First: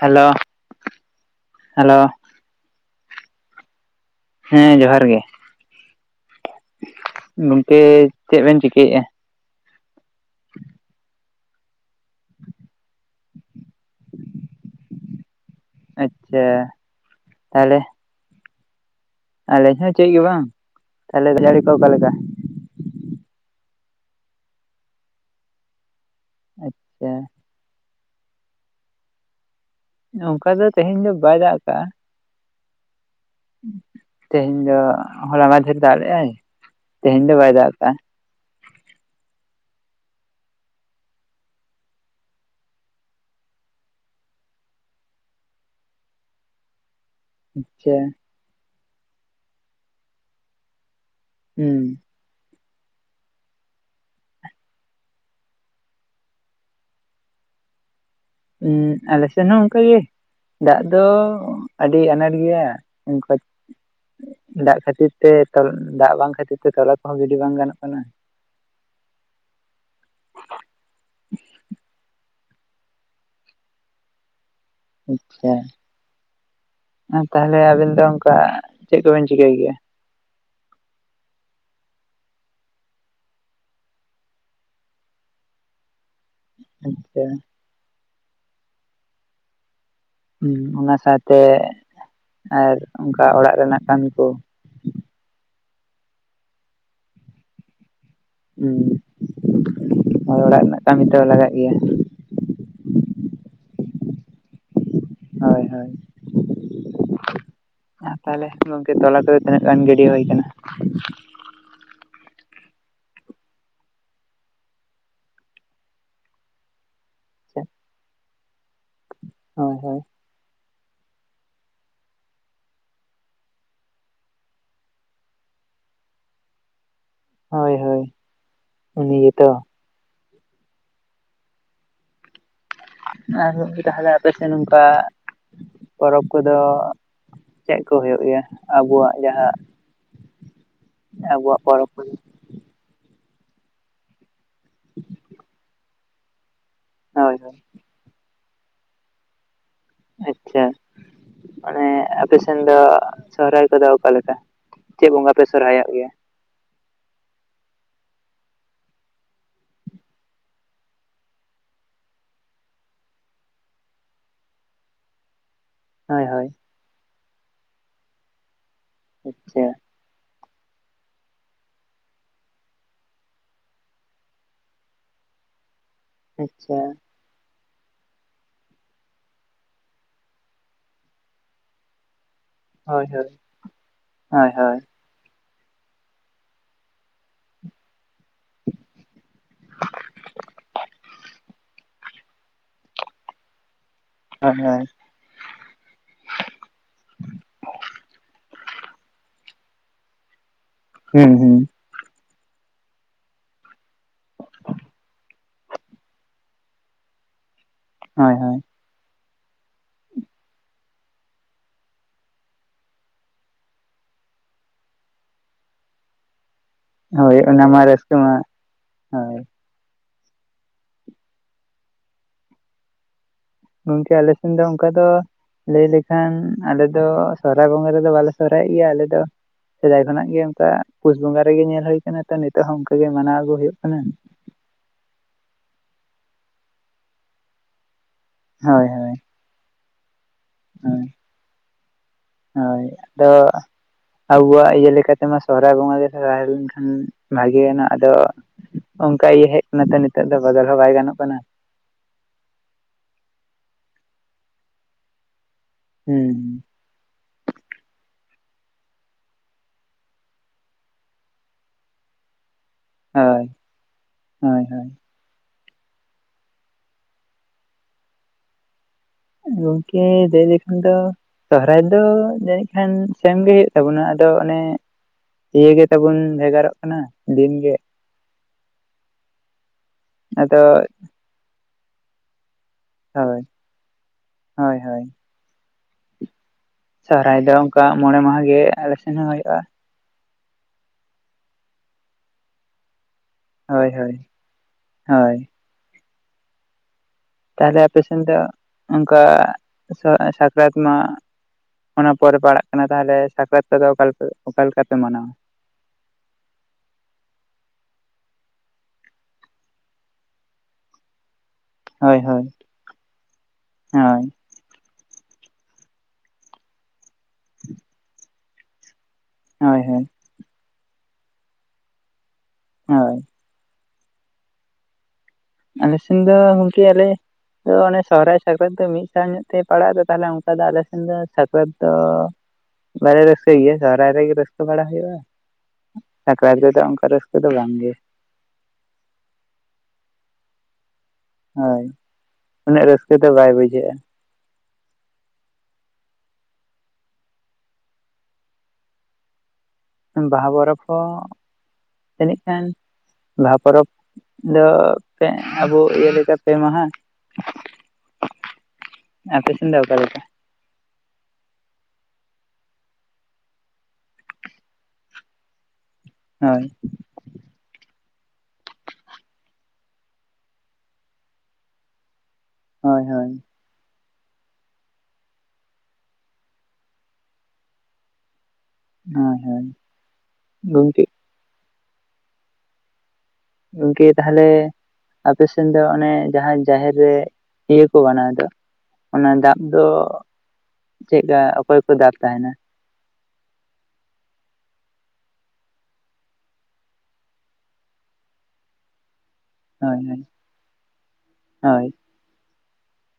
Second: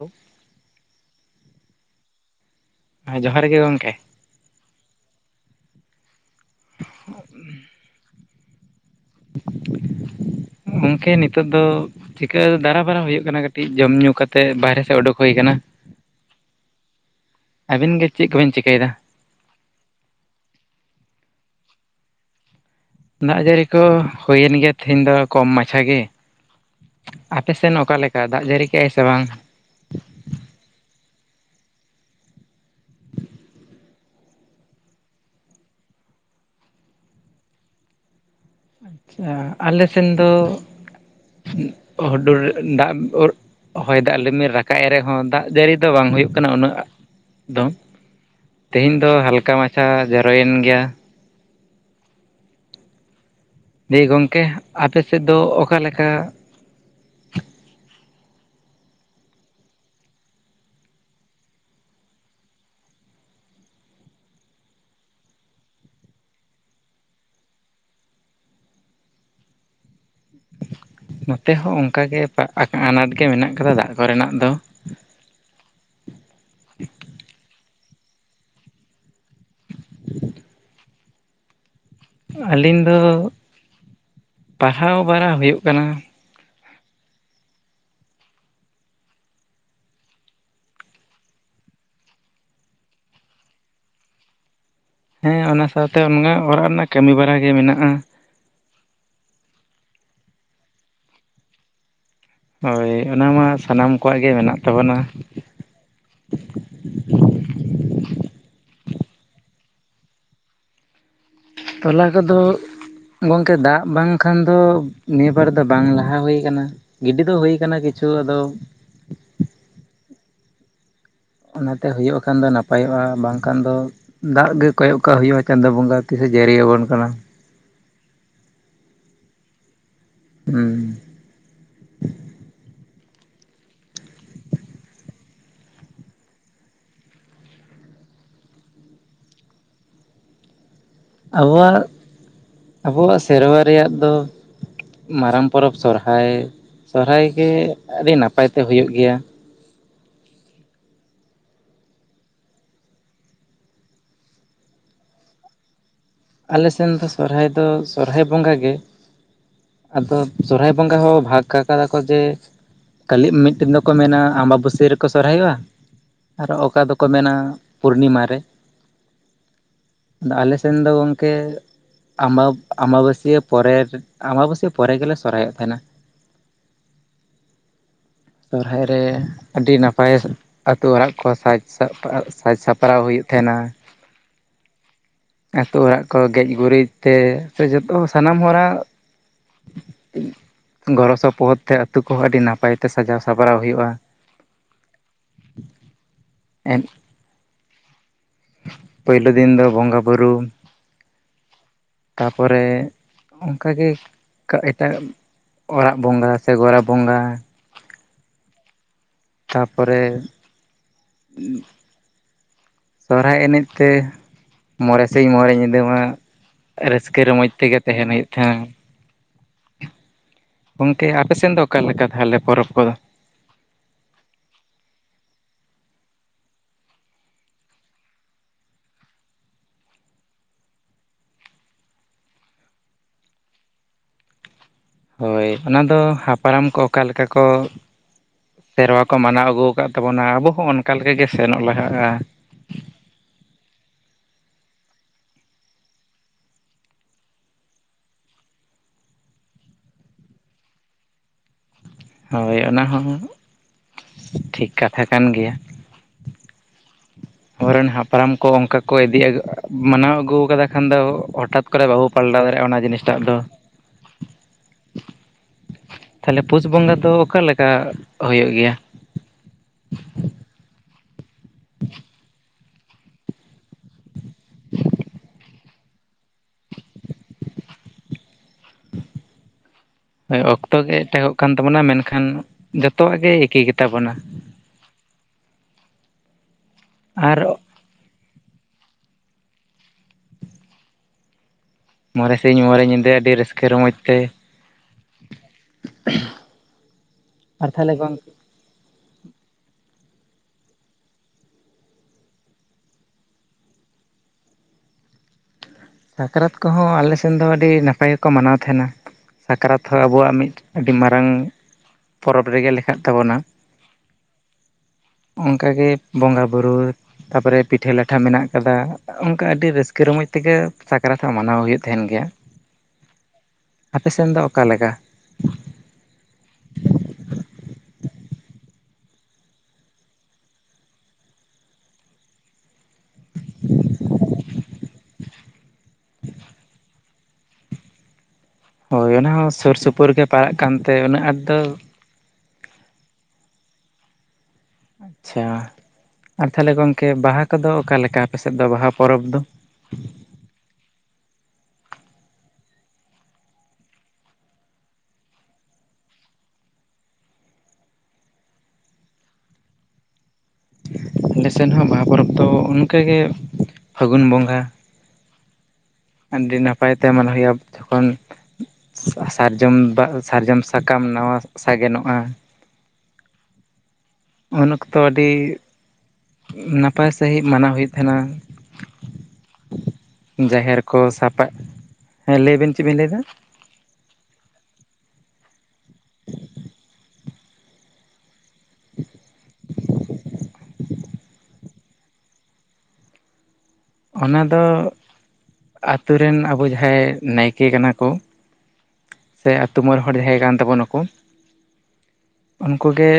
Hello hello. ᱦᱮᱸ ᱡᱚᱦᱟᱨ ᱜᱮ ᱜᱚᱢᱠᱮ᱾ ᱦᱮᱸ ᱡᱚᱦᱟᱨ ᱜᱮ᱾ ᱜᱚᱝᱠᱮ ᱪᱮᱫ ᱵᱮᱱ ᱪᱤᱠᱟᱹᱭᱮᱫᱼᱟ? ᱜᱚᱝᱠᱮ ᱱᱤᱛᱳᱜ ᱫᱚ ᱪᱤᱠᱟᱹ ᱫᱟᱨᱟᱵᱟᱨᱟ ᱦᱩᱭᱩᱜ ᱠᱟᱱᱟ ᱠᱟᱹᱴᱤᱡ ᱾ ᱠᱟᱹᱴᱤᱡ ᱡᱚᱢ ᱧᱩ ᱠᱟᱛᱮᱮᱫ ᱵᱟᱨᱦᱮ ᱥᱮᱫ ᱚᱰᱩᱠ ᱦᱩᱭ ᱟᱠᱟᱱᱟ᱾ ᱟᱪᱪᱷᱟ ᱛᱟᱦᱚᱞᱮ᱾ ᱤ ᱜᱮ ᱪᱮᱫ ᱠᱚᱵᱟᱹᱧ ᱪᱤᱠᱟᱹᱭᱮᱫᱟ? ᱟᱞᱮ ᱦᱚᱸ ᱪᱮᱫ ᱜᱮ ᱵᱟᱝ ᱛᱟᱦᱚᱞᱮ ᱡᱟᱹᱲᱤ ᱠᱚ ᱚᱠᱟᱮ ᱞᱮᱠᱟ? ᱫᱟᱜ ᱡᱟᱹᱲᱤ ᱠᱚ ᱦᱩᱭᱮᱱ ᱜᱮᱭᱟ ᱛᱮᱦᱤᱧ ᱫᱚ ᱠᱚᱢ ᱢᱟᱪᱷᱟ ᱜᱮ ᱟᱪᱪᱷᱟ ᱟᱯᱮᱥᱮᱱ ᱚᱠᱟ ᱞᱮᱠᱟ ᱫᱟᱜ ᱡᱟᱹᱲᱤ ᱠᱮᱫᱮᱜᱼᱟᱭ ᱥᱮ ᱵᱟᱝ? ᱚᱱᱠᱟ ᱫᱚ ᱛᱮᱦᱮᱧ ᱫᱚ ᱵᱟᱭ ᱫᱟᱜ ᱟᱠᱟᱜᱼᱟ᱾ ᱛᱮᱦᱮᱧ ᱫᱚ ᱦᱚᱞᱟ ᱢᱟᱫᱷᱮᱨ ᱫᱟᱜ ᱞᱮᱜ ᱟᱭ ᱛᱮᱦᱮᱧ ᱫᱚ ᱵᱟᱭ ᱫᱟᱜ ᱠᱟᱜᱟ᱾ ᱟᱪᱪᱷᱟ ᱟᱞᱮ ᱥᱮᱱ ᱫᱚ ᱦᱩᱰᱩᱨ ᱫᱟᱜᱻ ᱦᱚᱭ ᱫᱟᱜ ᱞᱤᱢᱤᱨ ᱨᱟᱠᱟᱵ ᱮᱜ ᱨᱮᱦᱚᱸ ᱫᱟᱜ ᱡᱟᱹᱲᱤ ᱫᱚ ᱵᱟᱝ ᱦᱩᱭᱩᱜ ᱠᱟᱱᱟ ᱩᱱᱟᱹᱜ᱾ ᱫᱚ ᱟᱪᱪᱷᱟ ᱛᱮᱦᱮᱧ ᱫᱚ ᱦᱟᱞᱠᱟ ᱢᱟᱪᱷᱟ ᱡᱚᱨᱚᱭᱮᱱ ᱜᱮᱭᱟ᱾ ᱦᱩᱸ᱾ ᱡᱮ ᱜᱚᱝᱠᱮ ᱟᱯᱮᱥᱮᱫ ᱫᱚ ᱚᱠᱟᱞᱮᱠᱟ᱾ ᱩᱸ ᱟᱞᱮᱥᱮᱱ ᱦᱚ ᱚᱱᱠᱟ ᱜᱮ᱾ ᱫᱟᱜ ᱫᱚ ᱟᱹᱰᱤ ᱟᱱᱟᱴ ᱜᱮᱭᱟ ᱾ ᱫᱟᱜ ᱠᱷᱟᱹᱛᱤᱨ ᱛᱮ ᱫᱟᱜ ᱵᱟᱝ ᱠᱷᱟᱹᱛᱤᱨ ᱛᱮ ᱛᱚᱞᱟ ᱠᱚᱦᱚᱸ ᱜᱤᱰᱤ ᱵᱟᱝ ᱜᱟᱱᱚᱜ ᱠᱟᱱᱟ᱾ ᱱᱚᱛᱮ ᱦᱚᱸ ᱚᱱᱠᱟ ᱜᱮ ᱟᱱᱟᱴ ᱜᱮ ᱢᱮᱱᱟᱜ ᱠᱟᱫᱟ ᱫᱟᱜ ᱠᱚᱨᱮᱱᱟᱜ ᱫᱚ᱾ ᱟᱪᱪᱷᱟ ᱛᱟᱦᱚᱞᱮ ᱟᱵᱤᱱ ᱫᱚ ᱚᱱᱠᱟ ᱪᱮᱫ ᱠᱚᱵᱮᱱ ᱪᱤᱠᱟᱹᱭ ᱜᱮᱭᱟ? ᱟᱹᱞᱤᱧ ᱫᱚ ᱯᱟᱲᱦᱟᱣ ᱵᱟᱲᱟ ᱦᱳᱭᱳᱜ ᱠᱟᱱᱟ᱾ ᱟᱪᱪᱷᱟ᱾ ᱦᱩᱸ ᱚᱱᱟ ᱥᱟᱶᱛᱮ ᱟᱨ ᱚᱝᱠᱟ ᱚᱲᱟᱜ ᱨᱮᱱᱟᱜ ᱠᱟᱢᱤ ᱠᱚ᱾ ᱦᱮᱸ ᱚᱱᱟ ᱥᱟᱶᱛᱮ ᱚᱱᱢᱚᱝᱟᱜ ᱚᱨᱟᱜ ᱨᱮᱱᱟᱜ ᱠᱟᱹᱢᱤ ᱵᱟᱨᱟ ᱜᱮ ᱢᱮᱱᱟᱜᱼᱟ᱾ ᱦᱩᱸ ᱦᱳᱭ ᱚᱲᱟᱜ ᱨᱮᱱᱟᱜ ᱠᱟᱹᱢᱤ ᱛᱚ ᱞᱟᱜᱟᱜ ᱜᱮᱭᱟ᱾ ᱦᱳᱭ ᱚᱱᱟ ᱢᱟ ᱥᱟᱱᱟᱢ ᱠᱚᱭᱟᱜ ᱜᱮ ᱢᱮᱱᱟᱜ ᱛᱟᱵᱚᱱᱟ᱾ ᱦᱳᱭ ᱦᱳᱭ ᱛᱟᱦᱞᱮ ᱜᱚᱝᱠᱮ ᱛᱚᱞᱟ ᱠᱚᱫᱚ ᱛᱤᱱᱟᱹᱜ ᱜᱟᱱ ᱜᱤᱰᱤ ᱦᱳᱭ ᱠᱟᱱᱟ? ᱛᱚᱞᱟ ᱠᱚᱫᱚ ᱜᱚᱝᱠᱮ ᱫᱟᱜ ᱵᱟᱝᱠᱷᱟᱱ ᱫᱚ, ᱱᱤᱭᱟᱹ ᱵᱟᱨ ᱫᱚ ᱵᱟᱝ ᱞᱟᱦᱟ ᱦᱳᱭ ᱠᱟᱱᱟ᱾ ᱜᱤᱰᱤ ᱫᱚ ᱦᱩᱭ ᱠᱟᱱᱟ ᱠᱤᱪᱷᱩ ᱟᱫᱚ ᱦᱳᱭ ᱦᱳᱭ ᱚᱱᱟᱛᱮ ᱦᱳᱭᱳᱜ ᱠᱷᱟᱱ ᱫᱚ ᱱᱟᱯᱟᱭᱚᱜᱼᱟ ᱵᱟᱝᱠᱷᱟᱱ ᱫᱚ ᱫᱟᱜ ᱜᱮ ᱠᱚᱭᱚᱜ ᱠᱟᱜ ᱦᱩᱭᱩᱜᱼᱟ ᱪᱟᱸᱫᱚ ᱵᱚᱸᱜᱟ ᱛᱤᱥᱮ ᱡᱟᱹᱨᱤᱭᱟᱵᱚᱱ ᱠᱟᱱᱟ᱾ ᱦᱳᱭ ᱦᱳᱭ ᱩᱱᱤ ᱜᱮᱛᱚ᱾ ᱦᱩᱸ ᱟᱨ ᱡᱟᱦᱟᱸᱱᱟ ᱟᱯᱮ ᱥᱮᱱ ᱚᱝᱠᱟ ᱯᱚᱨᱚᱵᱽ ᱠᱚᱫᱚ ᱪᱮᱜᱠᱚ ᱦᱳᱭᱳᱜ ᱜᱮᱭᱟ ᱟᱵᱩᱣᱟᱜ ᱡᱟᱦᱟᱸ ᱟᱵᱚᱣᱟᱜ ᱯᱚᱨᱚᱵᱽ ᱠᱚᱫᱚ? ᱟᱵᱚᱣᱟᱜ ᱥᱮᱨᱣᱟ ᱨᱮᱭᱟᱜ ᱫᱚ ᱢᱟᱨᱟᱝ ᱯᱚᱨᱚᱵᱽ ᱥᱚᱨᱦᱟᱭ, ᱥᱚᱦᱨᱟᱭ ᱦᱳᱭ ᱜᱮ ᱦᱳᱭ ᱟᱹᱰᱤ ᱱᱟᱯᱟᱭ ᱛᱮ ᱦᱳᱭᱳᱜ ᱜᱮᱭᱟ᱾ ᱟᱪᱪᱷᱟ ᱟᱱᱮ ᱟᱯᱮ ᱥᱮᱱ ᱫᱚ ᱥᱚᱦᱨᱟᱭ ᱠᱚᱫᱚ ᱚᱠᱟᱞᱮᱠᱟ, ᱪᱮᱜ ᱵᱚᱸᱜᱟ ᱯᱮ ᱥᱚᱨᱦᱟᱭᱚᱜ ᱜᱮᱭᱟ? ᱟᱞᱮ ᱥᱮᱱ ᱫᱚ ᱥᱚᱨᱦᱟᱭ ᱫᱚ, ᱥᱚᱨᱦᱟᱭ ᱵᱚᱸᱜᱟ ᱜᱮ᱾ ᱟᱫᱚ ᱥᱚᱨᱦᱟᱭ ᱵᱚᱸᱜᱟ ᱦᱚᱸ ᱵᱷᱟᱜᱽ ᱠᱟᱠᱟᱫᱟ ᱠᱚ ᱡᱮ ᱠᱷᱟᱹᱞᱤ ᱢᱤᱫᱴᱤᱱ ᱫᱚᱠᱚ ᱢᱮᱱᱟ ᱟᱢᱵᱟᱵᱟᱹᱥᱤᱭᱟ ᱨᱮᱠᱚ ᱥᱚᱨᱦᱟᱭᱚᱜᱼᱟ᱾ ᱦᱳᱭ ᱦᱳᱭ ᱟᱨᱚ ᱚᱠᱟ ᱫᱚᱠᱚ ᱢᱮᱱᱟ ᱯᱩᱨᱱᱤᱢᱟ ᱨᱮ᱾ ᱟᱪᱪᱷᱟ ᱟᱫᱚ ᱟᱞᱮ ᱥᱮᱱ ᱫᱚ ᱜᱚᱝᱠᱮ ᱟᱢᱵᱟᱵ ᱟᱢᱵᱟᱵᱟᱹᱥᱤᱭᱟᱹ ᱯᱚᱨᱮ ᱟᱢᱟᱵᱟᱹᱥᱤᱭᱟᱹ ᱯᱚᱨᱮ ᱜᱮᱞᱮ ᱥᱚᱨᱦᱟᱭᱚᱜ ᱛᱟᱦᱮᱱᱟ᱾ ᱟᱪᱪᱷᱟ ᱥᱚᱦᱟᱭ ᱨᱮ ᱟᱹᱰᱤ ᱱᱟᱯᱟᱭ ᱟᱹᱛᱩ ᱚᱲᱟᱜ ᱠᱚ ᱥᱟᱡᱽ ᱥᱟᱯ ᱥᱟᱡᱽ ᱥᱟᱯ ᱯᱨᱟᱣ ᱦᱳᱭ ᱦᱳᱭᱳᱜ ᱦᱳᱭ ᱛᱟᱦᱮᱸᱱᱟ ᱦᱳᱭ ᱦᱳᱭ ᱟᱹᱛᱩ ᱚᱲᱟᱜ ᱠᱚ ᱜᱮᱡ ᱜᱩᱨᱤᱡ ᱛᱮ ᱥᱮ ᱡᱚᱛᱚ ᱥᱟᱱᱟᱢ ᱦᱚᱲᱟᱜ ᱜᱚᱲᱚ ᱥᱚᱯᱚᱦᱚᱫ ᱛᱮ ᱟᱛᱳ ᱠᱚᱦᱚᱸ ᱟᱹᱰᱤ ᱱᱟᱯᱟᱭ ᱛᱮ ᱥᱟᱡᱟᱣ ᱥᱟᱯᱲᱟᱣ ᱦᱳᱭᱳᱜᱼᱟ᱾ ᱦᱮ ᱦᱮᱸ [unintelligible] ᱯᱳᱭᱞᱳ ᱫᱤᱱ ᱫᱚ ᱵᱚᱸᱜᱟ ᱵᱩᱨᱩ᱾ ᱦᱩᱸ ᱦᱩᱸ ᱛᱟᱯᱚᱨᱮ ᱚᱝᱠᱟᱜᱮ ᱮᱴᱟᱜ ᱚᱲᱟᱜ ᱵᱚᱸᱜᱟ ᱥᱮ ᱜᱳᱨᱟ ᱵᱚᱸᱜᱟ᱾ ᱦᱳᱭ ᱦᱳᱭ ᱛᱟᱯᱚᱨᱮ [unintelligible] ᱥᱚᱦᱨᱟᱭ ᱮᱱᱮᱡᱛᱮ ᱢᱚᱬᱮ ᱥᱤᱧ ᱢᱚᱬᱮ ᱧᱤᱫᱟᱹ ᱢᱟ ᱨᱟᱹᱥᱠᱟᱹ ᱦᱳᱭ ᱨᱚᱢᱚᱡᱽ ᱚᱱᱟ ᱛᱮᱜᱮ ᱢᱟ ᱛᱮᱦᱮᱱ ᱨᱟᱹᱥᱠᱟᱹ ᱦᱩᱭᱩᱜ ᱢᱟ ᱛᱟᱦᱮᱸᱜᱼᱟ᱾ ᱦᱳᱭ ᱜᱚᱝᱠᱮ ᱟᱯᱮ ᱥᱮᱱ ᱫᱚ ᱚᱠᱟ ᱞᱮᱠᱟ ᱛᱟᱦᱚᱞᱮ ᱯᱚᱨᱚᱵᱽ ᱠᱚᱫᱚ? ᱜᱚᱝᱠᱮ ᱟᱞᱮ ᱥᱮᱱ ᱫᱚ ᱚᱝᱠᱟ ᱫᱚ ᱞᱟᱹᱭ ᱞᱮᱠᱷᱟᱱ ᱟᱞᱮ ᱫᱚ ᱥᱚᱨᱦᱟᱭ ᱵᱚᱸᱜᱟ ᱨᱮᱫᱚ ᱵᱟᱞᱮ ᱥᱚᱨᱦᱟᱭᱚᱜ ᱜᱮᱭᱟ ᱟᱞᱮ ᱫᱚ᱾ ᱥᱮᱫᱟᱭ ᱠᱷᱚᱱᱟᱜ ᱜᱮ ᱚᱝᱠᱟ ᱯᱩᱥ ᱵᱚᱸᱜᱟ ᱨᱮᱜᱮ ᱧᱮᱞ ᱦᱳᱭ ᱠᱟᱱᱟ ᱛᱚ ᱱᱤᱛᱚᱜ ᱦᱚᱸ ᱚᱝᱠᱟ ᱜᱮ ᱢᱟᱱᱟᱣ ᱟᱹᱜᱩ ᱦᱩᱭᱩᱜ ᱠᱟᱱᱟ᱾ ᱦᱳᱭ ᱚᱱᱟ ᱫᱚ ᱦᱟᱯᱲᱟᱢ ᱠᱚ ᱚᱠᱟᱞᱮᱠᱟ ᱠᱚ ᱦᱳᱭ ᱥᱮᱨᱣᱟ ᱠᱚ ᱦᱳᱭ ᱢᱟᱱᱟᱣ ᱟᱹᱜᱩ ᱠᱟᱜᱣᱟ ᱛᱟᱵᱚᱱᱟ ᱟᱵᱚ ᱦᱚᱸ ᱚᱱᱠᱟ ᱦᱳᱭ ᱞᱮᱠᱟᱜᱮ ᱥᱮᱱᱚᱜ ᱞᱟᱦᱟᱜᱼᱟ᱾ ᱦᱳᱭ ᱟᱫᱚ ᱟᱵᱩᱣᱟᱜ ᱤᱭᱟᱹ ᱞᱮᱠᱟᱛᱮᱢᱟ ᱥᱚᱦᱚᱨᱟᱭ ᱵᱚᱸᱜᱟ ᱨᱮ ᱥᱚᱨᱟᱭ ᱞᱮᱱᱠᱷᱟᱱ ᱵᱷᱟᱜᱮᱭᱟᱱᱟ ᱟᱫᱚ ᱚᱱᱠᱟ ᱜᱮ ᱦᱮᱡ ᱱᱟᱛᱚ ᱱᱤᱛᱚᱜ ᱫᱚ ᱵᱚᱫᱚᱞ ᱦᱚᱸ ᱵᱟᱭ ᱜᱟᱱᱚᱜ ᱠᱟᱱᱟ ᱦᱳᱭ ᱚᱱᱟ ᱦᱚᱸ ᱴᱷᱤᱠ ᱠᱟᱛᱷᱟ ᱠᱟᱱ ᱜᱮᱭᱟ᱾ ᱦᱩᱸ ᱟᱵᱚᱨᱮᱱ ᱦᱟᱯᱲᱟᱢ ᱠᱚ ᱚᱱᱠᱟ ᱠᱚ ᱤᱫᱤ ᱢᱟᱱᱟᱣ ᱟᱹᱜᱩ ᱟᱠᱟᱫᱟ ᱠᱷᱟᱱ ᱫᱚ ᱦᱚᱴᱟᱛ ᱠᱚᱨᱮ ᱵᱟᱵᱚ ᱯᱟᱞᱴᱟᱣ ᱫᱟᱲᱮᱭᱟᱜᱼᱟ ᱚᱱᱟ ᱡᱤᱱᱤᱥ ᱦᱳᱭ ᱦᱳᱭ ᱦᱳᱭ ᱛᱟᱦᱚᱞᱮ ᱯᱩᱥ ᱵᱚᱸᱜᱟ ᱫᱚ ᱚᱠᱟ ᱞᱮᱠᱟ ᱦᱩᱭᱩᱜ ᱜᱮᱭᱟ? ᱜᱚᱢᱠᱮ ᱫᱟᱹᱭ ᱞᱮᱠᱷᱟᱱ ᱫᱚ ᱥᱚᱦᱚᱨᱟᱭ ᱫᱚ ᱡᱟᱹᱱᱤᱡ ᱠᱷᱟᱱ ᱥᱮᱢᱜᱮ ᱦᱩᱭᱩᱜ ᱛᱟᱵᱚᱱᱟ ᱟᱫᱚ ᱚᱱᱮ ᱤᱭᱟᱹ ᱜᱮ ᱛᱟᱵᱚᱱ ᱵᱷᱮᱜᱟᱨᱚᱜ ᱠᱟᱱᱟ ᱫᱤᱱᱜᱮ ᱦᱮᱸ ᱟᱫᱚ ᱚᱠᱛᱚ ᱜᱮ ᱮᱴᱟᱠᱚᱜ ᱠᱟᱱ ᱛᱟᱵᱚᱱᱟ ᱢᱮᱱᱠᱷᱟᱱ ᱡᱚᱛᱚᱣᱟᱜ ᱜᱮ ᱦᱳᱭ ᱮᱠᱤ ᱜᱮᱛᱟ ᱵᱚᱱᱟ ᱦᱳᱭ ᱦᱳᱭ ᱟᱨ ᱥᱚᱨᱦᱟᱭ ᱫᱚ ᱚᱱᱠᱟ ᱢᱚᱬᱮ ᱢᱟᱦᱟ ᱜᱮ ᱟᱞᱮ ᱥᱮᱱ ᱦᱚᱸ ᱦᱩᱭᱩᱜᱼᱟ᱾ ᱢᱚᱬᱮ ᱥᱤᱧ ᱢᱚᱬᱮ ᱧᱤᱫᱟᱹ ᱟᱹᱰᱤ ᱨᱟᱹᱥᱠᱟᱹ ᱦᱳᱭ ᱨᱚᱢᱚᱡᱽ ᱛᱮ ᱦᱳᱭ ᱦᱳᱭ ᱟᱨ ᱛᱟᱦᱚᱞᱮ ᱟᱯᱮ ᱥᱮᱱ ᱜᱚᱝᱠᱮ ᱫᱚ ᱚᱱᱠᱟ ᱥᱟᱠᱨᱟᱛ ᱢᱟ ᱚᱱᱟ ᱯᱚᱨᱮ ᱯᱟᱲᱟᱜ ᱠᱟᱱᱟ ᱛᱟᱦᱚᱞᱮ ᱥᱟᱠᱨᱟᱛᱚ ᱫᱚ ᱚᱠᱟ ᱚᱠᱟᱞ ᱞᱮᱠᱟ ᱯᱮ ᱢᱟᱱᱟᱣᱟ? ᱥᱟᱠᱨᱟᱛ ᱠᱚᱦᱚᱸ ᱟᱞᱮᱥᱮᱱ ᱫᱚ ᱟᱹᱰᱤ ᱱᱟᱯᱟᱭ ᱜᱮᱠᱚ ᱢᱟᱱᱟᱣ ᱛᱟᱦᱮᱱᱟ᱾ ᱥᱟᱠᱨᱟᱛ ᱦᱚᱸ ᱟᱵᱚᱣᱟᱜ ᱢᱤᱫ ᱟᱹᱰᱤ ᱢᱟᱨᱟᱝ ᱦᱳᱭ ᱦᱳᱭ ᱯᱚᱨᱚᱵᱽ ᱨᱮᱜᱮ ᱞᱮᱠᱷᱟᱜ ᱛᱟᱵᱚᱱᱟ᱾ ᱦᱳᱭ ᱚᱱᱠᱟᱜᱮ ᱵᱚᱸᱜᱟ ᱵᱩᱨᱩ ᱛᱟᱯᱚᱨᱮ ᱯᱤᱴᱷᱟᱹ ᱞᱟᱴᱷᱟ ᱢᱮᱱᱟᱜ ᱠᱟᱫᱟ ᱟᱹᱰᱤ ᱦᱳᱭ ᱨᱟᱹᱥᱠᱟᱹ ᱦᱳᱭ ᱨᱚᱢᱚᱡᱽ ᱛᱮᱜᱮ ᱥᱟᱠᱨᱟᱛ ᱢᱟᱱᱟᱣ ᱦᱩᱭᱩᱜ ᱛᱟᱦᱮᱱ ᱜᱮᱭᱟ᱾ ᱦᱳᱭ ᱟᱯᱮᱥᱮᱱ ᱫᱚ ᱚᱠᱟᱞᱮᱠᱟ? ᱟᱞᱮ ᱥᱮᱱ ᱫᱚ ᱜᱚᱢᱠᱮ ᱟᱞᱮ ᱟᱫᱚ ᱚᱱᱮ ᱥᱚᱦᱚᱨᱟᱭ ᱥᱟᱠᱨᱟᱛ ᱫᱚ ᱢᱤᱫ ᱥᱟᱶ ᱧᱚᱜ ᱛᱮ ᱯᱟᱲᱟᱜ ᱫᱟ ᱛᱟᱦᱚᱞᱮ ᱚᱱᱠᱟ ᱫᱚ ᱟᱞᱮ ᱥᱮᱱ ᱫᱚ ᱥᱟᱠᱨᱟᱛ ᱫᱚ ᱵᱟᱞᱮ ᱨᱟᱹᱥᱠᱟᱹᱭ ᱜᱮᱭᱟ ᱥᱚᱦᱚᱨᱟᱭ ᱨᱮᱜᱮ ᱨᱟᱹᱥᱠᱟᱹ ᱵᱟᱲᱟ ᱦᱩᱭᱩᱜᱼᱟ᱾ ᱥᱟᱠᱨᱟᱛ ᱨᱮᱫᱚ ᱚᱱᱠᱟ ᱨᱟᱹᱥᱠᱟᱹ ᱫᱚ ᱵᱟᱝ ᱜᱮ ᱦᱳᱭ ᱚᱱᱟ ᱦᱚᱸ ᱥᱩᱨ ᱥᱩᱯᱩᱨ ᱜᱮ ᱯᱟᱲᱟᱜ ᱠᱟᱱᱛᱮ ᱩᱱᱟᱹᱜ ᱟᱸᱴ ᱫᱚ ᱦᱳᱭ ᱩᱱᱟᱹᱜ ᱨᱟᱹᱥᱠᱟᱹ ᱫᱚ ᱵᱟᱭ ᱵᱩᱡᱷᱟᱹᱜᱼᱟ᱾ ᱟᱪᱪᱷᱟ ᱟᱨ ᱛᱟᱦᱚᱞᱮ ᱜᱚᱝᱠᱮ ᱵᱟᱦᱟ ᱠᱚᱫᱚ ᱚᱠᱟᱞᱮᱠᱟ ᱟᱯᱮᱥᱮᱫ ᱫᱚ ᱵᱟᱦᱟ ᱯᱚᱨᱚᱵᱽ ᱫᱚ ᱵᱟᱦᱟ ᱯᱚᱨᱚᱵᱽ ᱦᱚᱸ ᱛᱤᱱᱟᱹᱜ ᱜᱟᱱ ᱵᱟᱦᱟ ᱯᱚᱨᱚᱵᱽ ᱟᱫᱚ ᱛᱮ ᱟᱵᱚ ᱤᱭᱟᱹ ᱞᱮᱠᱟ ᱯᱮ ᱢᱟᱦᱟ ᱟᱯᱮᱥᱮᱱ ᱫᱚ ᱚᱠᱟ ᱞᱮᱠᱟ? ᱟᱞᱮ ᱥᱮᱱ ᱦᱚᱸ ᱵᱟᱦᱟ ᱯᱚᱨᱚᱵᱽ ᱫᱚ ᱚᱱᱠᱟᱜᱮ ᱯᱷᱟᱹᱜᱩᱱ ᱵᱚᱸᱜᱟ [inaudible] ᱟᱹᱰᱤ ᱱᱟᱯᱟᱭ ᱛᱮ ᱢᱚᱱᱮ ᱦᱩᱭᱩᱜᱼᱟ ᱡᱚᱠᱷᱚᱱ ᱥᱟᱨᱡᱚᱢ ᱫᱟ ᱥᱟᱨᱡᱚᱢ ᱥᱟᱠᱟᱢ ᱱᱟᱣᱟ ᱥᱟᱜᱮᱱᱚᱜᱼᱟ ᱦᱳᱭ ᱦᱳᱭ ᱩᱱ ᱚᱠᱛᱚ ᱟᱹᱰᱤ ᱱᱟᱯᱟᱭ ᱥᱟᱺᱦᱤᱡ ᱢᱟᱱᱟᱣ ᱦᱩᱭᱩᱜ ᱛᱟᱦᱮᱱᱟ᱾ ᱦᱳᱭ ᱦᱳᱭ ᱡᱟᱦᱮᱨ ᱠᱚ ᱜᱚᱝᱠᱮ ᱥᱟᱯᱟᱵ ᱦᱮᱸ ᱞᱟᱹᱭᱵᱱ ᱪᱮᱫ ᱵᱮᱤᱱ ᱞᱟᱹᱭᱫᱟ? ᱜᱚᱝᱠᱮ ᱛᱟᱦᱚᱞᱮ ᱟᱯᱮ ᱥᱮᱱ ᱫᱚ ᱚᱱᱮ ᱡᱟᱦᱟᱸ ᱡᱟᱦᱮᱨ ᱨᱮ ᱤᱭᱟᱹ ᱠᱚ ᱵᱮᱱᱟᱣ ᱫᱚ ᱚᱱᱟ ᱫᱟᱵᱽ ᱫᱚ ᱪᱮᱫᱠᱟ ᱚᱠᱚᱭ ᱠᱚ ᱫᱟᱵᱽ ᱛᱟᱦᱮᱱᱟ? ᱚᱱᱟ ᱫᱚ ᱟᱛᱳ ᱨᱮᱱ ᱟᱵᱚ ᱡᱟᱦᱟᱸᱭ ᱱᱟᱭᱠᱮ ᱠᱟᱱᱟ ᱠᱚ ᱥᱮ ᱟᱹᱛᱩ ᱦᱳᱭ ᱢᱚᱬᱮ ᱦᱚᱲ ᱦᱳᱭ ᱡᱟᱦᱟᱸᱭ ᱠᱟᱱ ᱛᱟᱵᱚᱱᱟᱠᱚ᱾ ᱦᱳᱭ ᱩᱝᱠᱩᱜ ᱜᱮ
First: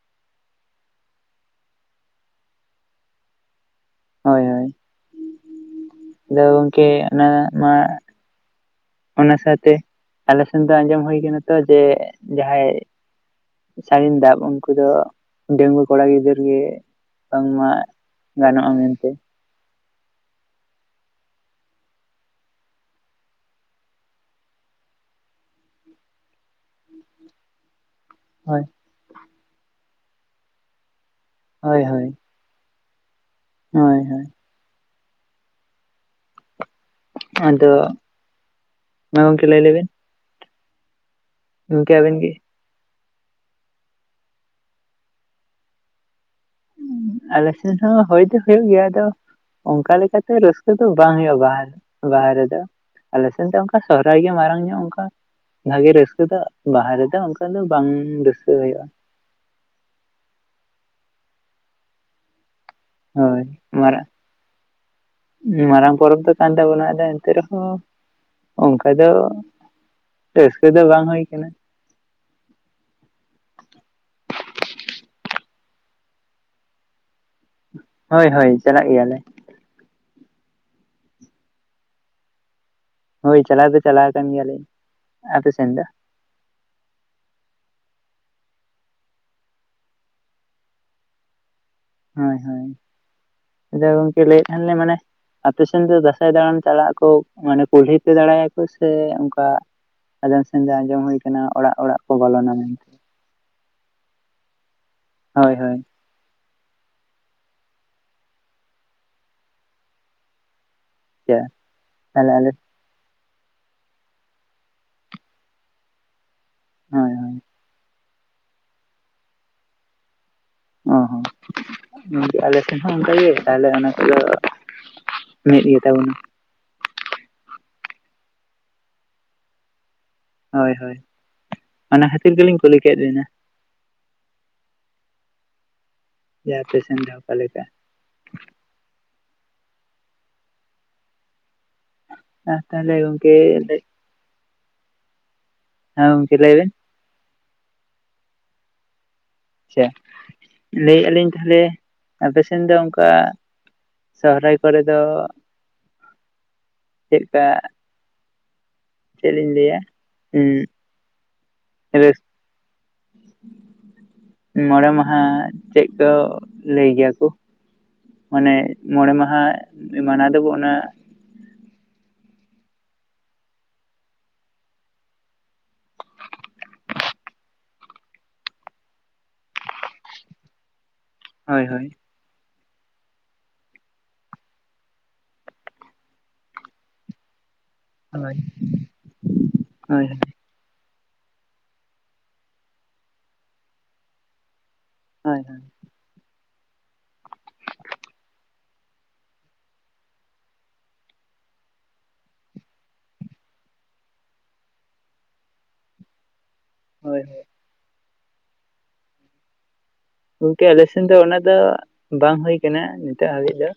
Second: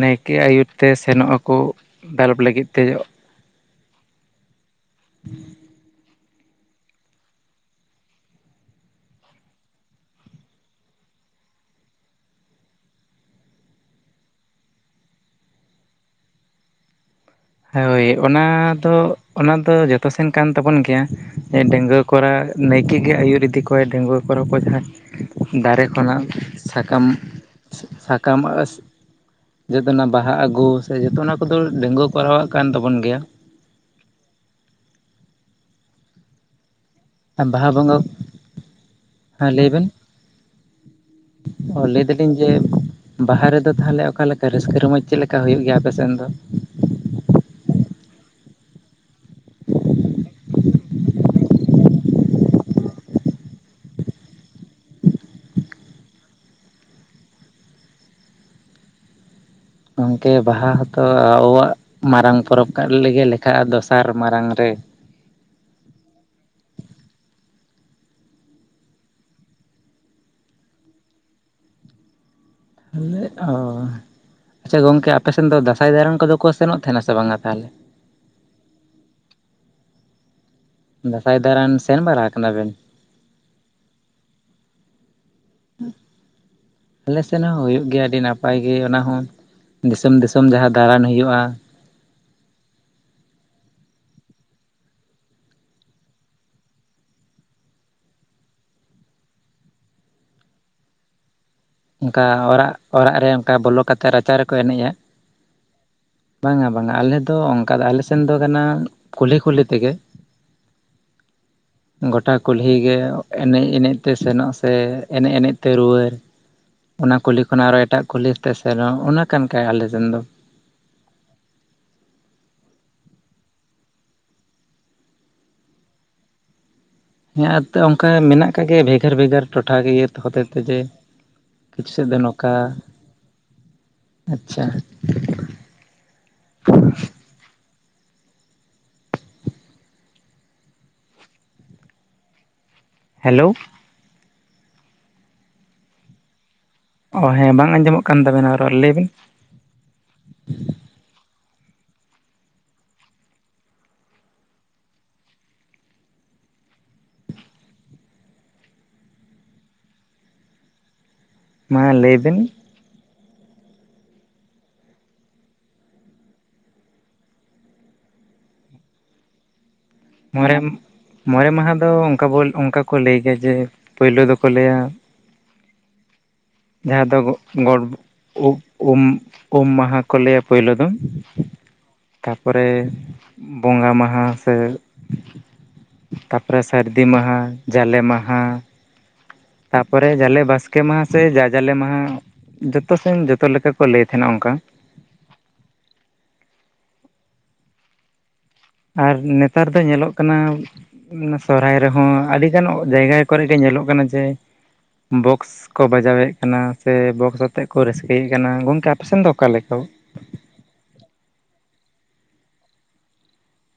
ᱱᱟᱭᱠᱮ ᱟᱹᱭᱩᱨ ᱛᱮ ᱥᱮᱱᱚᱜ ᱟᱠᱚ ᱫᱟᱞᱚᱯ ᱞᱟᱹᱜᱤᱫ ᱛᱮ ᱦᱳᱭ ᱦᱳᱭ [unintelligible] ᱟᱫᱚ ᱜᱚᱝᱠᱮ ᱚᱱᱟ ᱢᱟ ᱚᱱᱟ ᱥᱟᱶᱛᱮ ᱟᱞᱮᱥᱮᱱ ᱫᱚ ᱟᱸᱡᱚᱢ ᱦᱩᱭ ᱟᱠᱟᱱᱟ ᱛᱚ ᱡᱮ ᱡᱟᱦᱟᱸᱭ ᱥᱟᱹᱲᱤᱢ ᱫᱟᱵ ᱩᱱᱠᱩ ᱫᱚ ᱰᱮᱝᱜᱩᱣᱟᱹ ᱠᱚᱲᱟ ᱜᱤᱫᱟᱹᱨ ᱜᱮ ᱵᱟᱝᱢᱟ ᱦᱳᱭ ᱜᱟᱱᱚᱜᱼᱟ ᱚᱱᱟ ᱫᱚ ᱢᱮᱱᱛᱮ ᱚᱱᱟ ᱫᱚ ᱡᱚᱛᱚ ᱥᱮᱱ ᱠᱟᱱ ᱛᱟᱵᱚᱱ ᱜᱮᱭᱟ ᱰᱮᱝᱜᱩᱟᱹ ᱠᱚᱨᱟ ᱱᱟᱭᱠᱮ ᱜᱮ ᱟᱹᱭᱩᱨ ᱤᱫᱤ ᱠᱚ ᱰᱮᱝᱜᱩᱣᱟᱹ ᱯᱚᱨᱚ ᱠᱚ ᱡᱟᱦᱟᱸ ᱫᱟᱨᱮ ᱠᱷᱚᱱᱟᱜ ᱥᱟᱠᱟᱢ ᱥᱟ ᱠᱟᱢ ᱦᱳᱭ ᱟᱥ ᱡᱮᱫᱚᱱ ᱚᱱᱟ ᱵᱟᱦᱟ ᱟᱹᱜᱩ ᱥᱮ ᱡᱚᱛᱚ ᱚᱱᱟ ᱠᱚᱫᱚ ᱦᱳᱭ ᱦᱳᱭ ᱰᱟᱺᱜᱩᱣᱟᱹ ᱠᱚᱨᱟᱣ ᱠᱟᱱ ᱛᱟᱵᱚᱱ ᱜᱮᱭᱟ᱾ ᱦᱳᱭ ᱦᱳᱭ ᱵᱟᱦᱟ ᱟᱫᱚ ᱵᱚᱸᱜᱟ ᱢᱟ ᱜᱚᱝᱠᱮ ᱦᱮᱸ ᱞᱟᱹᱭ ᱵᱮᱱ ᱞᱮᱵᱤᱱ? ᱚ ᱞᱟᱹᱭ ᱟᱵᱮᱱ ᱜᱮ ᱫᱟᱞᱤᱧ ᱡᱮ ᱵᱟᱦᱟ ᱨᱮᱫᱚ ᱛᱟᱦᱚᱞᱮ ᱚᱠᱟ ᱞᱮᱠᱟ ᱨᱟᱹᱥᱠᱟᱹ ᱨᱚᱢᱚᱡᱽ ᱪᱮᱫ ᱞᱮᱠᱟ ᱦᱩᱭᱩᱜ ᱜᱮᱭᱟ ᱟᱯᱮ ᱥᱮᱱ ᱫᱚ? ᱟᱞᱮᱥᱮᱱ ᱦᱚᱸ ᱦᱳᱭ ᱫᱚ ᱦᱳᱭᱳᱜ ᱜᱮᱭᱟ ᱟᱫᱚ ᱚᱱᱠᱟ ᱞᱮᱠᱟᱛᱮ ᱨᱟᱹᱥᱠᱟᱹ ᱫᱚ ᱵᱟᱝ ᱦᱩᱭᱩᱜᱼᱟ ᱵᱟᱦᱟ ᱵᱟᱦᱟ ᱨᱮᱫᱚ᱾ ᱟᱞᱮ ᱥᱮᱱ ᱫᱚ ᱚᱱᱠᱟ ᱥᱚᱦᱨᱟᱭ ᱜᱮ ᱢᱟᱨᱟᱝ ᱧᱚᱜ ᱚᱝᱠᱟ ᱵᱷᱟᱜᱮ ᱨᱟᱹᱥᱠᱟᱹ ᱫᱚ ᱵᱟᱦᱟ ᱨᱮᱫᱚ ᱚᱱᱠᱟ ᱫᱚ ᱵᱟᱝ ᱨᱟᱹᱥᱠᱟᱹ ᱦᱳᱭᱳᱜᱼᱟ᱾ ᱜᱚᱢᱠᱮ ᱵᱟᱦᱟ ᱦᱚᱸᱛᱚ ᱟᱵᱚᱣᱟᱜ ᱢᱟᱨᱟᱝ ᱯᱚᱨᱚᱵᱽ ᱠᱟᱜ ᱞᱮᱜᱮ ᱞᱮᱠᱷᱟᱜᱼᱟ ᱫᱚᱥᱟᱨ ᱢᱟᱨᱟᱝ ᱨᱮ᱾ ᱢᱟᱨᱟᱝ ᱯᱚᱨᱚᱵᱽ ᱫᱚ ᱠᱟᱱ ᱛᱟᱵᱚᱱᱟ ᱟᱫᱚ ᱮᱱᱛᱮ ᱨᱮᱦᱚᱸ ᱚᱱᱠᱟ ᱫᱚ ᱨᱟᱹᱥᱠᱟᱹ ᱫᱚ ᱵᱟᱝ ᱦᱳᱭ ᱠᱟᱱᱟ᱾ [unintelligible] ᱚ ᱟᱪᱪᱷᱟ ᱜᱚᱝᱠᱮ ᱟᱯᱮ ᱥᱮᱱ ᱫᱚ ᱫᱟᱸᱥᱟᱭ ᱫᱟᱬᱟᱱ ᱠᱚᱫᱚ ᱠᱚ ᱥᱮᱱᱚᱜ ᱛᱟᱦᱮᱸᱱᱟ ᱥᱮ ᱵᱟᱝᱟ ᱛᱟᱦᱚᱞᱮ? ᱦᱳᱭ ᱦᱳᱭ ᱪᱟᱞᱟᱜ ᱜᱮᱭᱟᱞᱮ᱾ ᱫᱟᱸᱥᱟᱭ ᱫᱟᱨᱟᱱ ᱥᱮᱱ ᱵᱟᱨᱟ ᱠᱟᱱᱟ ᱵᱮᱱ? ᱦᱳᱭ ᱪᱟᱞᱟᱣ ᱫᱚ ᱪᱟᱞᱟᱣ ᱟᱠᱟᱱ ᱜᱮᱭᱟ ᱞᱤᱧ ᱟᱯᱮ ᱥᱮᱱ ᱫᱚ? ᱟᱞᱮ ᱥᱮᱱ ᱦᱚᱸ ᱦᱳᱭᱳᱜ ᱜᱮᱭᱟ ᱟᱹᱰᱤ ᱱᱟᱯᱟᱭ ᱜᱮ ᱚᱱᱟ ᱦᱚᱸ ᱫᱤᱥᱚᱢ ᱫᱤᱥᱚᱢ ᱡᱟᱦᱟᱸ ᱫᱟᱬᱟᱱ ᱦᱳᱭᱳᱜᱼᱟ᱾ ᱦᱳᱭ ᱦᱳᱭ ᱟᱫᱚ ᱜᱚᱝᱠᱮ ᱞᱟᱹᱭᱮᱫ ᱛᱟᱦᱮᱸ ᱟᱞᱤᱧ ᱢᱟᱱᱮ ᱟᱯᱮ ᱥᱮᱱ ᱫᱚ ᱫᱟᱸᱥᱟᱭ ᱫᱟᱬᱟᱱ ᱪᱟᱞᱟᱜ ᱟᱠᱚ ᱢᱟᱱᱮ ᱠᱩᱞᱦᱤ ᱯᱮ ᱫᱟᱬᱟᱭᱟᱠᱚ ᱥᱮ ᱚᱝᱠᱟ ᱟᱸᱫᱚᱢ ᱥᱮᱱ ᱟᱸᱡᱚᱢ ᱦᱳᱭ ᱚᱲᱟᱜ ᱚᱲᱟᱜ ᱠᱚ ᱚᱱᱠᱟ ᱵᱚᱞᱚᱱᱟ ᱚᱲᱟᱜ ᱢᱮᱱᱛᱮ ᱚᱲᱟᱜ ᱨᱮ ᱚᱱᱠᱟ ᱵᱚᱞᱚ ᱠᱟᱛᱮᱜ ᱨᱟᱪᱟ ᱨᱮᱠᱚ ᱮᱱᱮᱡᱼᱟ᱾ ᱦᱳᱭ ᱦᱳᱭ ᱵᱟᱝᱟ ᱵᱟᱝᱟ ᱟᱞᱮ ᱫᱚ ᱚᱱᱠᱟ ᱫᱚ ᱟᱞᱮᱥᱱ ᱫᱚ ᱠᱟᱱᱟ ᱠᱩᱞᱦᱤ ᱠᱩᱞᱦᱤ ᱛᱮᱜᱮ᱾ ᱟᱪᱪᱷᱟ ᱛᱟᱦᱚᱞᱮ ᱜᱚᱴᱟ ᱟᱞᱮ ᱠᱩᱞᱦᱤ ᱜᱮ ᱮᱱᱮᱡᱽ ᱮᱱᱮᱡᱽ ᱛᱮ ᱥᱮᱱᱚᱜ ᱥᱮ ᱮᱱᱮᱡᱽ ᱮᱱᱮᱡᱽ ᱛᱮ ᱨᱩᱣᱟᱹᱨ ᱦᱳᱭ ᱚᱱᱟ ᱦᱳᱭ ᱠᱩᱞᱦᱤ ᱠᱷᱚᱱᱟᱜ ᱟᱨᱚ ᱮᱴᱟᱜ ᱠᱩᱞᱦᱤᱛᱮ ᱥᱮᱱᱚᱜ ᱠᱟᱱ ᱜᱮᱟᱭ ᱟᱞᱮ ᱥᱮᱱ ᱫᱚ᱾ ᱚ ᱦᱚᱸ ᱟᱞᱮ ᱥᱮᱱ ᱦᱚᱸ ᱚᱱᱠᱟᱜ ᱜᱮ ᱛᱟᱦᱞᱮ ᱚᱱᱟ ᱠᱚᱫᱚ ᱢᱤᱫ ᱜᱮᱛᱟ ᱵᱚᱱᱟ᱾ ᱦᱮᱸ ᱚᱱᱠᱟ ᱢᱮᱱᱟᱜ ᱟᱠᱟᱜ ᱜᱮᱭᱟ ᱵᱷᱮᱜᱟᱨ ᱵᱷᱮᱜᱟᱨ ᱴᱚᱴᱷᱟ ᱠᱤᱭᱟᱹ ᱦᱚᱛᱮᱡ ᱛᱮ ᱦᱳᱭ ᱡᱮ ᱦᱳᱭ ᱠᱤᱪᱷᱩ ᱥᱮᱫ ᱚᱱᱟ ᱫᱚ ᱠᱷᱟᱹᱛᱤᱨ ᱱᱚᱝᱠᱟ, ᱜᱮᱞᱤᱧ ᱠᱩᱞᱤ ᱠᱮᱫ ᱵᱤᱱᱟ ᱟᱪᱪᱷᱟ᱾ ᱡᱟᱦᱟ ᱛᱤᱥ ᱡᱟᱣ ᱚᱠᱟᱞᱮᱠᱟ? ᱦᱮᱸ ᱛᱟᱦᱚᱞᱮ ᱜᱚᱝᱠᱮ ᱦᱮᱞᱳ ᱞᱟᱹᱭ ᱦᱮᱸ ᱜᱚᱢᱠᱮ ᱞᱟᱹᱭᱵᱮᱱ? ᱚ ᱦᱮᱸ ᱵᱟᱝ ᱟᱸᱡᱚᱢᱚᱜ ᱠᱟᱱ ᱛᱟᱵᱮᱱᱟ ᱨᱚᱲ ᱞᱮᱭ ᱵᱤᱱ? ᱟᱪᱪᱷᱟ ᱞᱟᱹᱭᱮᱫᱼᱟ ᱞᱤᱧ ᱛᱟᱦᱚᱞᱮ ᱟᱯᱮᱥᱱ ᱫᱚ ᱚᱝᱠᱟ ᱥᱚᱦᱨᱟᱭ ᱠᱚᱨᱮ ᱫᱚ ᱪᱮᱫ ᱠᱟ? ᱪᱮᱫᱞᱤᱧ ᱞᱟᱹᱭᱟ ᱦᱩᱸ ᱢᱟ ᱞᱟᱹᱭᱵᱤᱱ? [inaudible] ᱢᱚᱚᱲᱮ ᱢᱟᱦᱟ ᱪᱮᱫ ᱠᱚ ᱞᱟᱹᱭ ᱜᱮᱭᱟ ᱠᱚ᱾ ᱢᱟᱱᱮ ᱢᱚᱬᱮ ᱢᱟᱦᱟ᱾ ᱢᱟᱱᱟᱣ ᱫᱚᱵᱚ ᱢᱚᱲᱮᱢ ᱚᱱᱟ ᱢᱚᱬᱮ ᱢᱟᱦᱟ ᱫᱚ ᱚᱱᱠᱟ ᱵᱚᱞ ᱚᱱᱠᱟ ᱠᱚ ᱞᱟᱹᱭ ᱜᱮᱭᱟ ᱡᱮ ᱯᱩᱭᱞᱩ ᱫᱚᱠᱚ ᱞᱟᱹᱭᱟ- ᱡᱟᱦᱟᱸ ᱫᱚ ᱜᱚ ᱜᱚᱴ ᱩᱜ ᱩᱢ ᱩᱢ ᱢᱟᱦᱟ ᱠᱚ ᱞᱟᱹᱭᱟ ᱯᱳᱭᱞᱳ ᱫᱚ᱾ ᱦᱳᱭ ᱦᱳᱭ᱾ ᱛᱟᱨᱯᱚᱨᱮ ᱵᱚᱸᱜᱟ ᱢᱟᱦᱟ ᱥᱮ- ᱛᱟᱯᱚᱨᱮ ᱥᱟᱹᱨᱫᱤ ᱢᱟᱦᱟ ᱡᱟᱞᱮ ᱦᱳᱭ ᱢᱟᱦᱟ᱾ ᱦᱳᱭ ᱛᱟᱯᱚᱨᱮ ᱡᱟᱞᱮ ᱵᱟᱥ ᱠᱮ ᱢᱟᱦᱟ ᱥᱮ ᱡᱟ ᱡᱟᱞᱮ ᱢᱟᱦᱟ ᱡᱚᱛᱚ ᱥᱮᱱ ᱡᱚᱛᱚ ᱞᱮᱠᱟ ᱠᱚ ᱞᱟᱹᱭ ᱛᱟᱦᱮᱱᱟ ᱚᱱᱠᱟ᱾ ᱦᱳᱭ ᱦᱳᱭ᱾ ᱟᱨ ᱱᱮᱛᱟᱨ ᱫᱚ ᱧᱮᱞᱚᱜ ᱠᱟᱱᱟ, ᱚᱱᱟ ᱥᱚᱦᱟᱭ ᱨᱮᱦᱚᱸ ᱟᱹᱰᱤ ᱜᱟᱱ ᱡᱟᱭᱜᱟ ᱠᱚᱨᱮᱜ ᱧᱮᱞᱚᱜ ᱠᱟᱱᱟ ᱡᱮ ᱵᱚᱠᱥ ᱠᱚ ᱵᱟᱡᱟᱣᱮᱫ ᱠᱟᱱᱟ ᱥᱮ ᱦᱳᱭ ᱵᱚᱠᱥ ᱟᱛᱮᱫ ᱠᱚ ᱨᱟᱹᱥᱠᱟᱹᱭᱮᱫ ᱠᱟᱱᱟ ᱜᱚᱝᱠᱮ ᱟᱯᱮᱥᱮᱱ ᱫᱚ ᱚᱠᱟ ᱞᱮᱠᱟ? ᱜᱚᱝᱠᱮ ᱟᱞᱮ ᱥᱮᱱ ᱫᱚ ᱚᱱᱟ ᱫᱚ ᱵᱟᱝ ᱦᱩᱭ ᱠᱟᱱᱟ ᱱᱤᱛᱚᱜ ᱦᱟᱹᱵᱤᱡ ᱫᱚ᱾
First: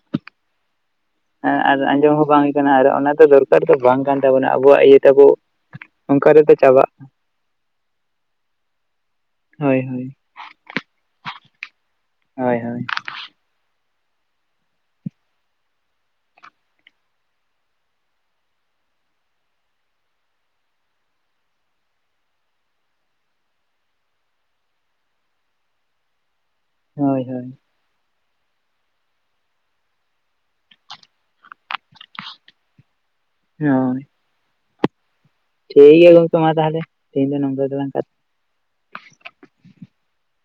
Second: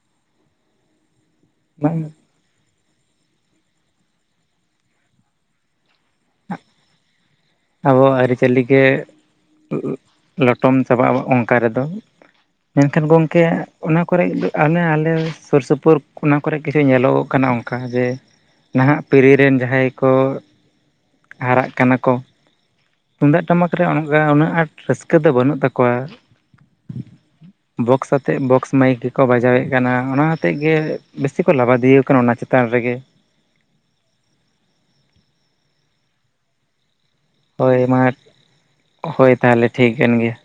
ᱟᱨ ᱟᱸᱡᱚᱢ ᱦᱚᱸ ᱵᱟᱝ ᱦᱩᱭ ᱠᱟᱱᱟ ᱟᱨ ᱚᱱᱟ ᱫᱚ ᱫᱚᱨᱠᱟᱨ ᱫᱚ ᱵᱟᱝ ᱠᱟᱱ ᱛᱟᱵᱚᱱᱟ ᱟᱵᱚᱣᱟᱜ ᱤᱭᱟᱹ ᱛᱟᱵᱚ- ᱚᱱᱠᱟ ᱨᱮᱛᱚ ᱪᱟᱵᱟᱜ᱾ ᱟᱵᱚᱣᱟᱜ ᱟᱹᱨᱤᱪᱟᱹᱞᱤ ᱜᱮ᱾ ᱦᱳᱭ ᱦᱳᱭ᱾ ᱞᱚᱴᱚᱢ ᱪᱟᱵᱟᱜᱼᱟ ᱚᱱᱠᱟ ᱨᱮᱫᱚ ᱦᱳᱭ ᱦᱳᱭ ᱢᱮᱱᱠᱷᱟᱱ ᱜᱚᱝᱠᱮ᱾ ᱚᱱᱟ ᱠᱚᱨᱮ ᱟᱱᱮ ᱟᱞᱮ ᱥᱩᱨ ᱥᱩᱯᱩᱨ ᱚᱱᱟ ᱠᱚᱨᱮ ᱜᱮ ᱧᱮᱞᱚᱜᱚᱜ ᱠᱟᱱᱟ ᱚᱱᱠᱟ ᱡᱮ- ᱱᱟᱦᱟᱜ ᱯᱤᱲᱦᱤ ᱨᱮᱱ ᱡᱟᱦᱟᱸᱭ ᱠᱚ ᱦᱟᱨᱟᱜ ᱠᱟᱱᱟ ᱠᱚ᱾ ᱛᱩᱦᱦᱫᱟᱜ ᱴᱟᱢᱟᱠ ᱨᱮ ᱩᱱᱟᱹᱜ ᱟᱸᱴ ᱨᱟᱹᱥᱠᱟᱹ ᱫᱚ ᱵᱟᱹᱱᱩᱜ ᱛᱟᱠᱚᱣᱟ᱾ ᱦᱳᱭ ᱦᱳᱭ᱾ ᱵᱚᱠᱥ ᱟᱛᱮᱜ ᱵᱚᱠᱥ ᱢᱟᱭᱤᱠ ᱜᱮᱠᱚ ᱵᱟᱡᱟᱣᱮᱫ ᱠᱟᱱᱟ ᱚᱱᱟ ᱦᱚᱛᱮᱜ ᱜᱮ ᱵᱮᱥᱤ ᱠᱚ ᱞᱟᱵᱟᱫᱤᱭᱚ ᱠᱟᱱᱟ ᱚᱱᱟ ᱪᱮᱛᱟᱱ ᱨᱮᱜᱮ᱾ ᱦᱳᱭ᱾ ᱴᱷᱤᱠ ᱜᱮᱭᱟ ᱜᱚᱝᱠᱮ ᱢᱟ ᱛᱟᱦᱚᱞᱮ᱾ ᱛᱮᱦᱮᱧ ᱫᱚ ᱱᱚᱝᱠᱟ ᱦᱳᱭ ᱜᱮᱞᱟᱝ ᱠᱟᱛᱷᱟᱜ ᱢᱟ ᱦᱳᱭ ᱛᱟᱦᱟᱞᱮ ᱴᱷᱤᱠ ᱠᱟᱱ ᱜᱮᱭᱟ᱾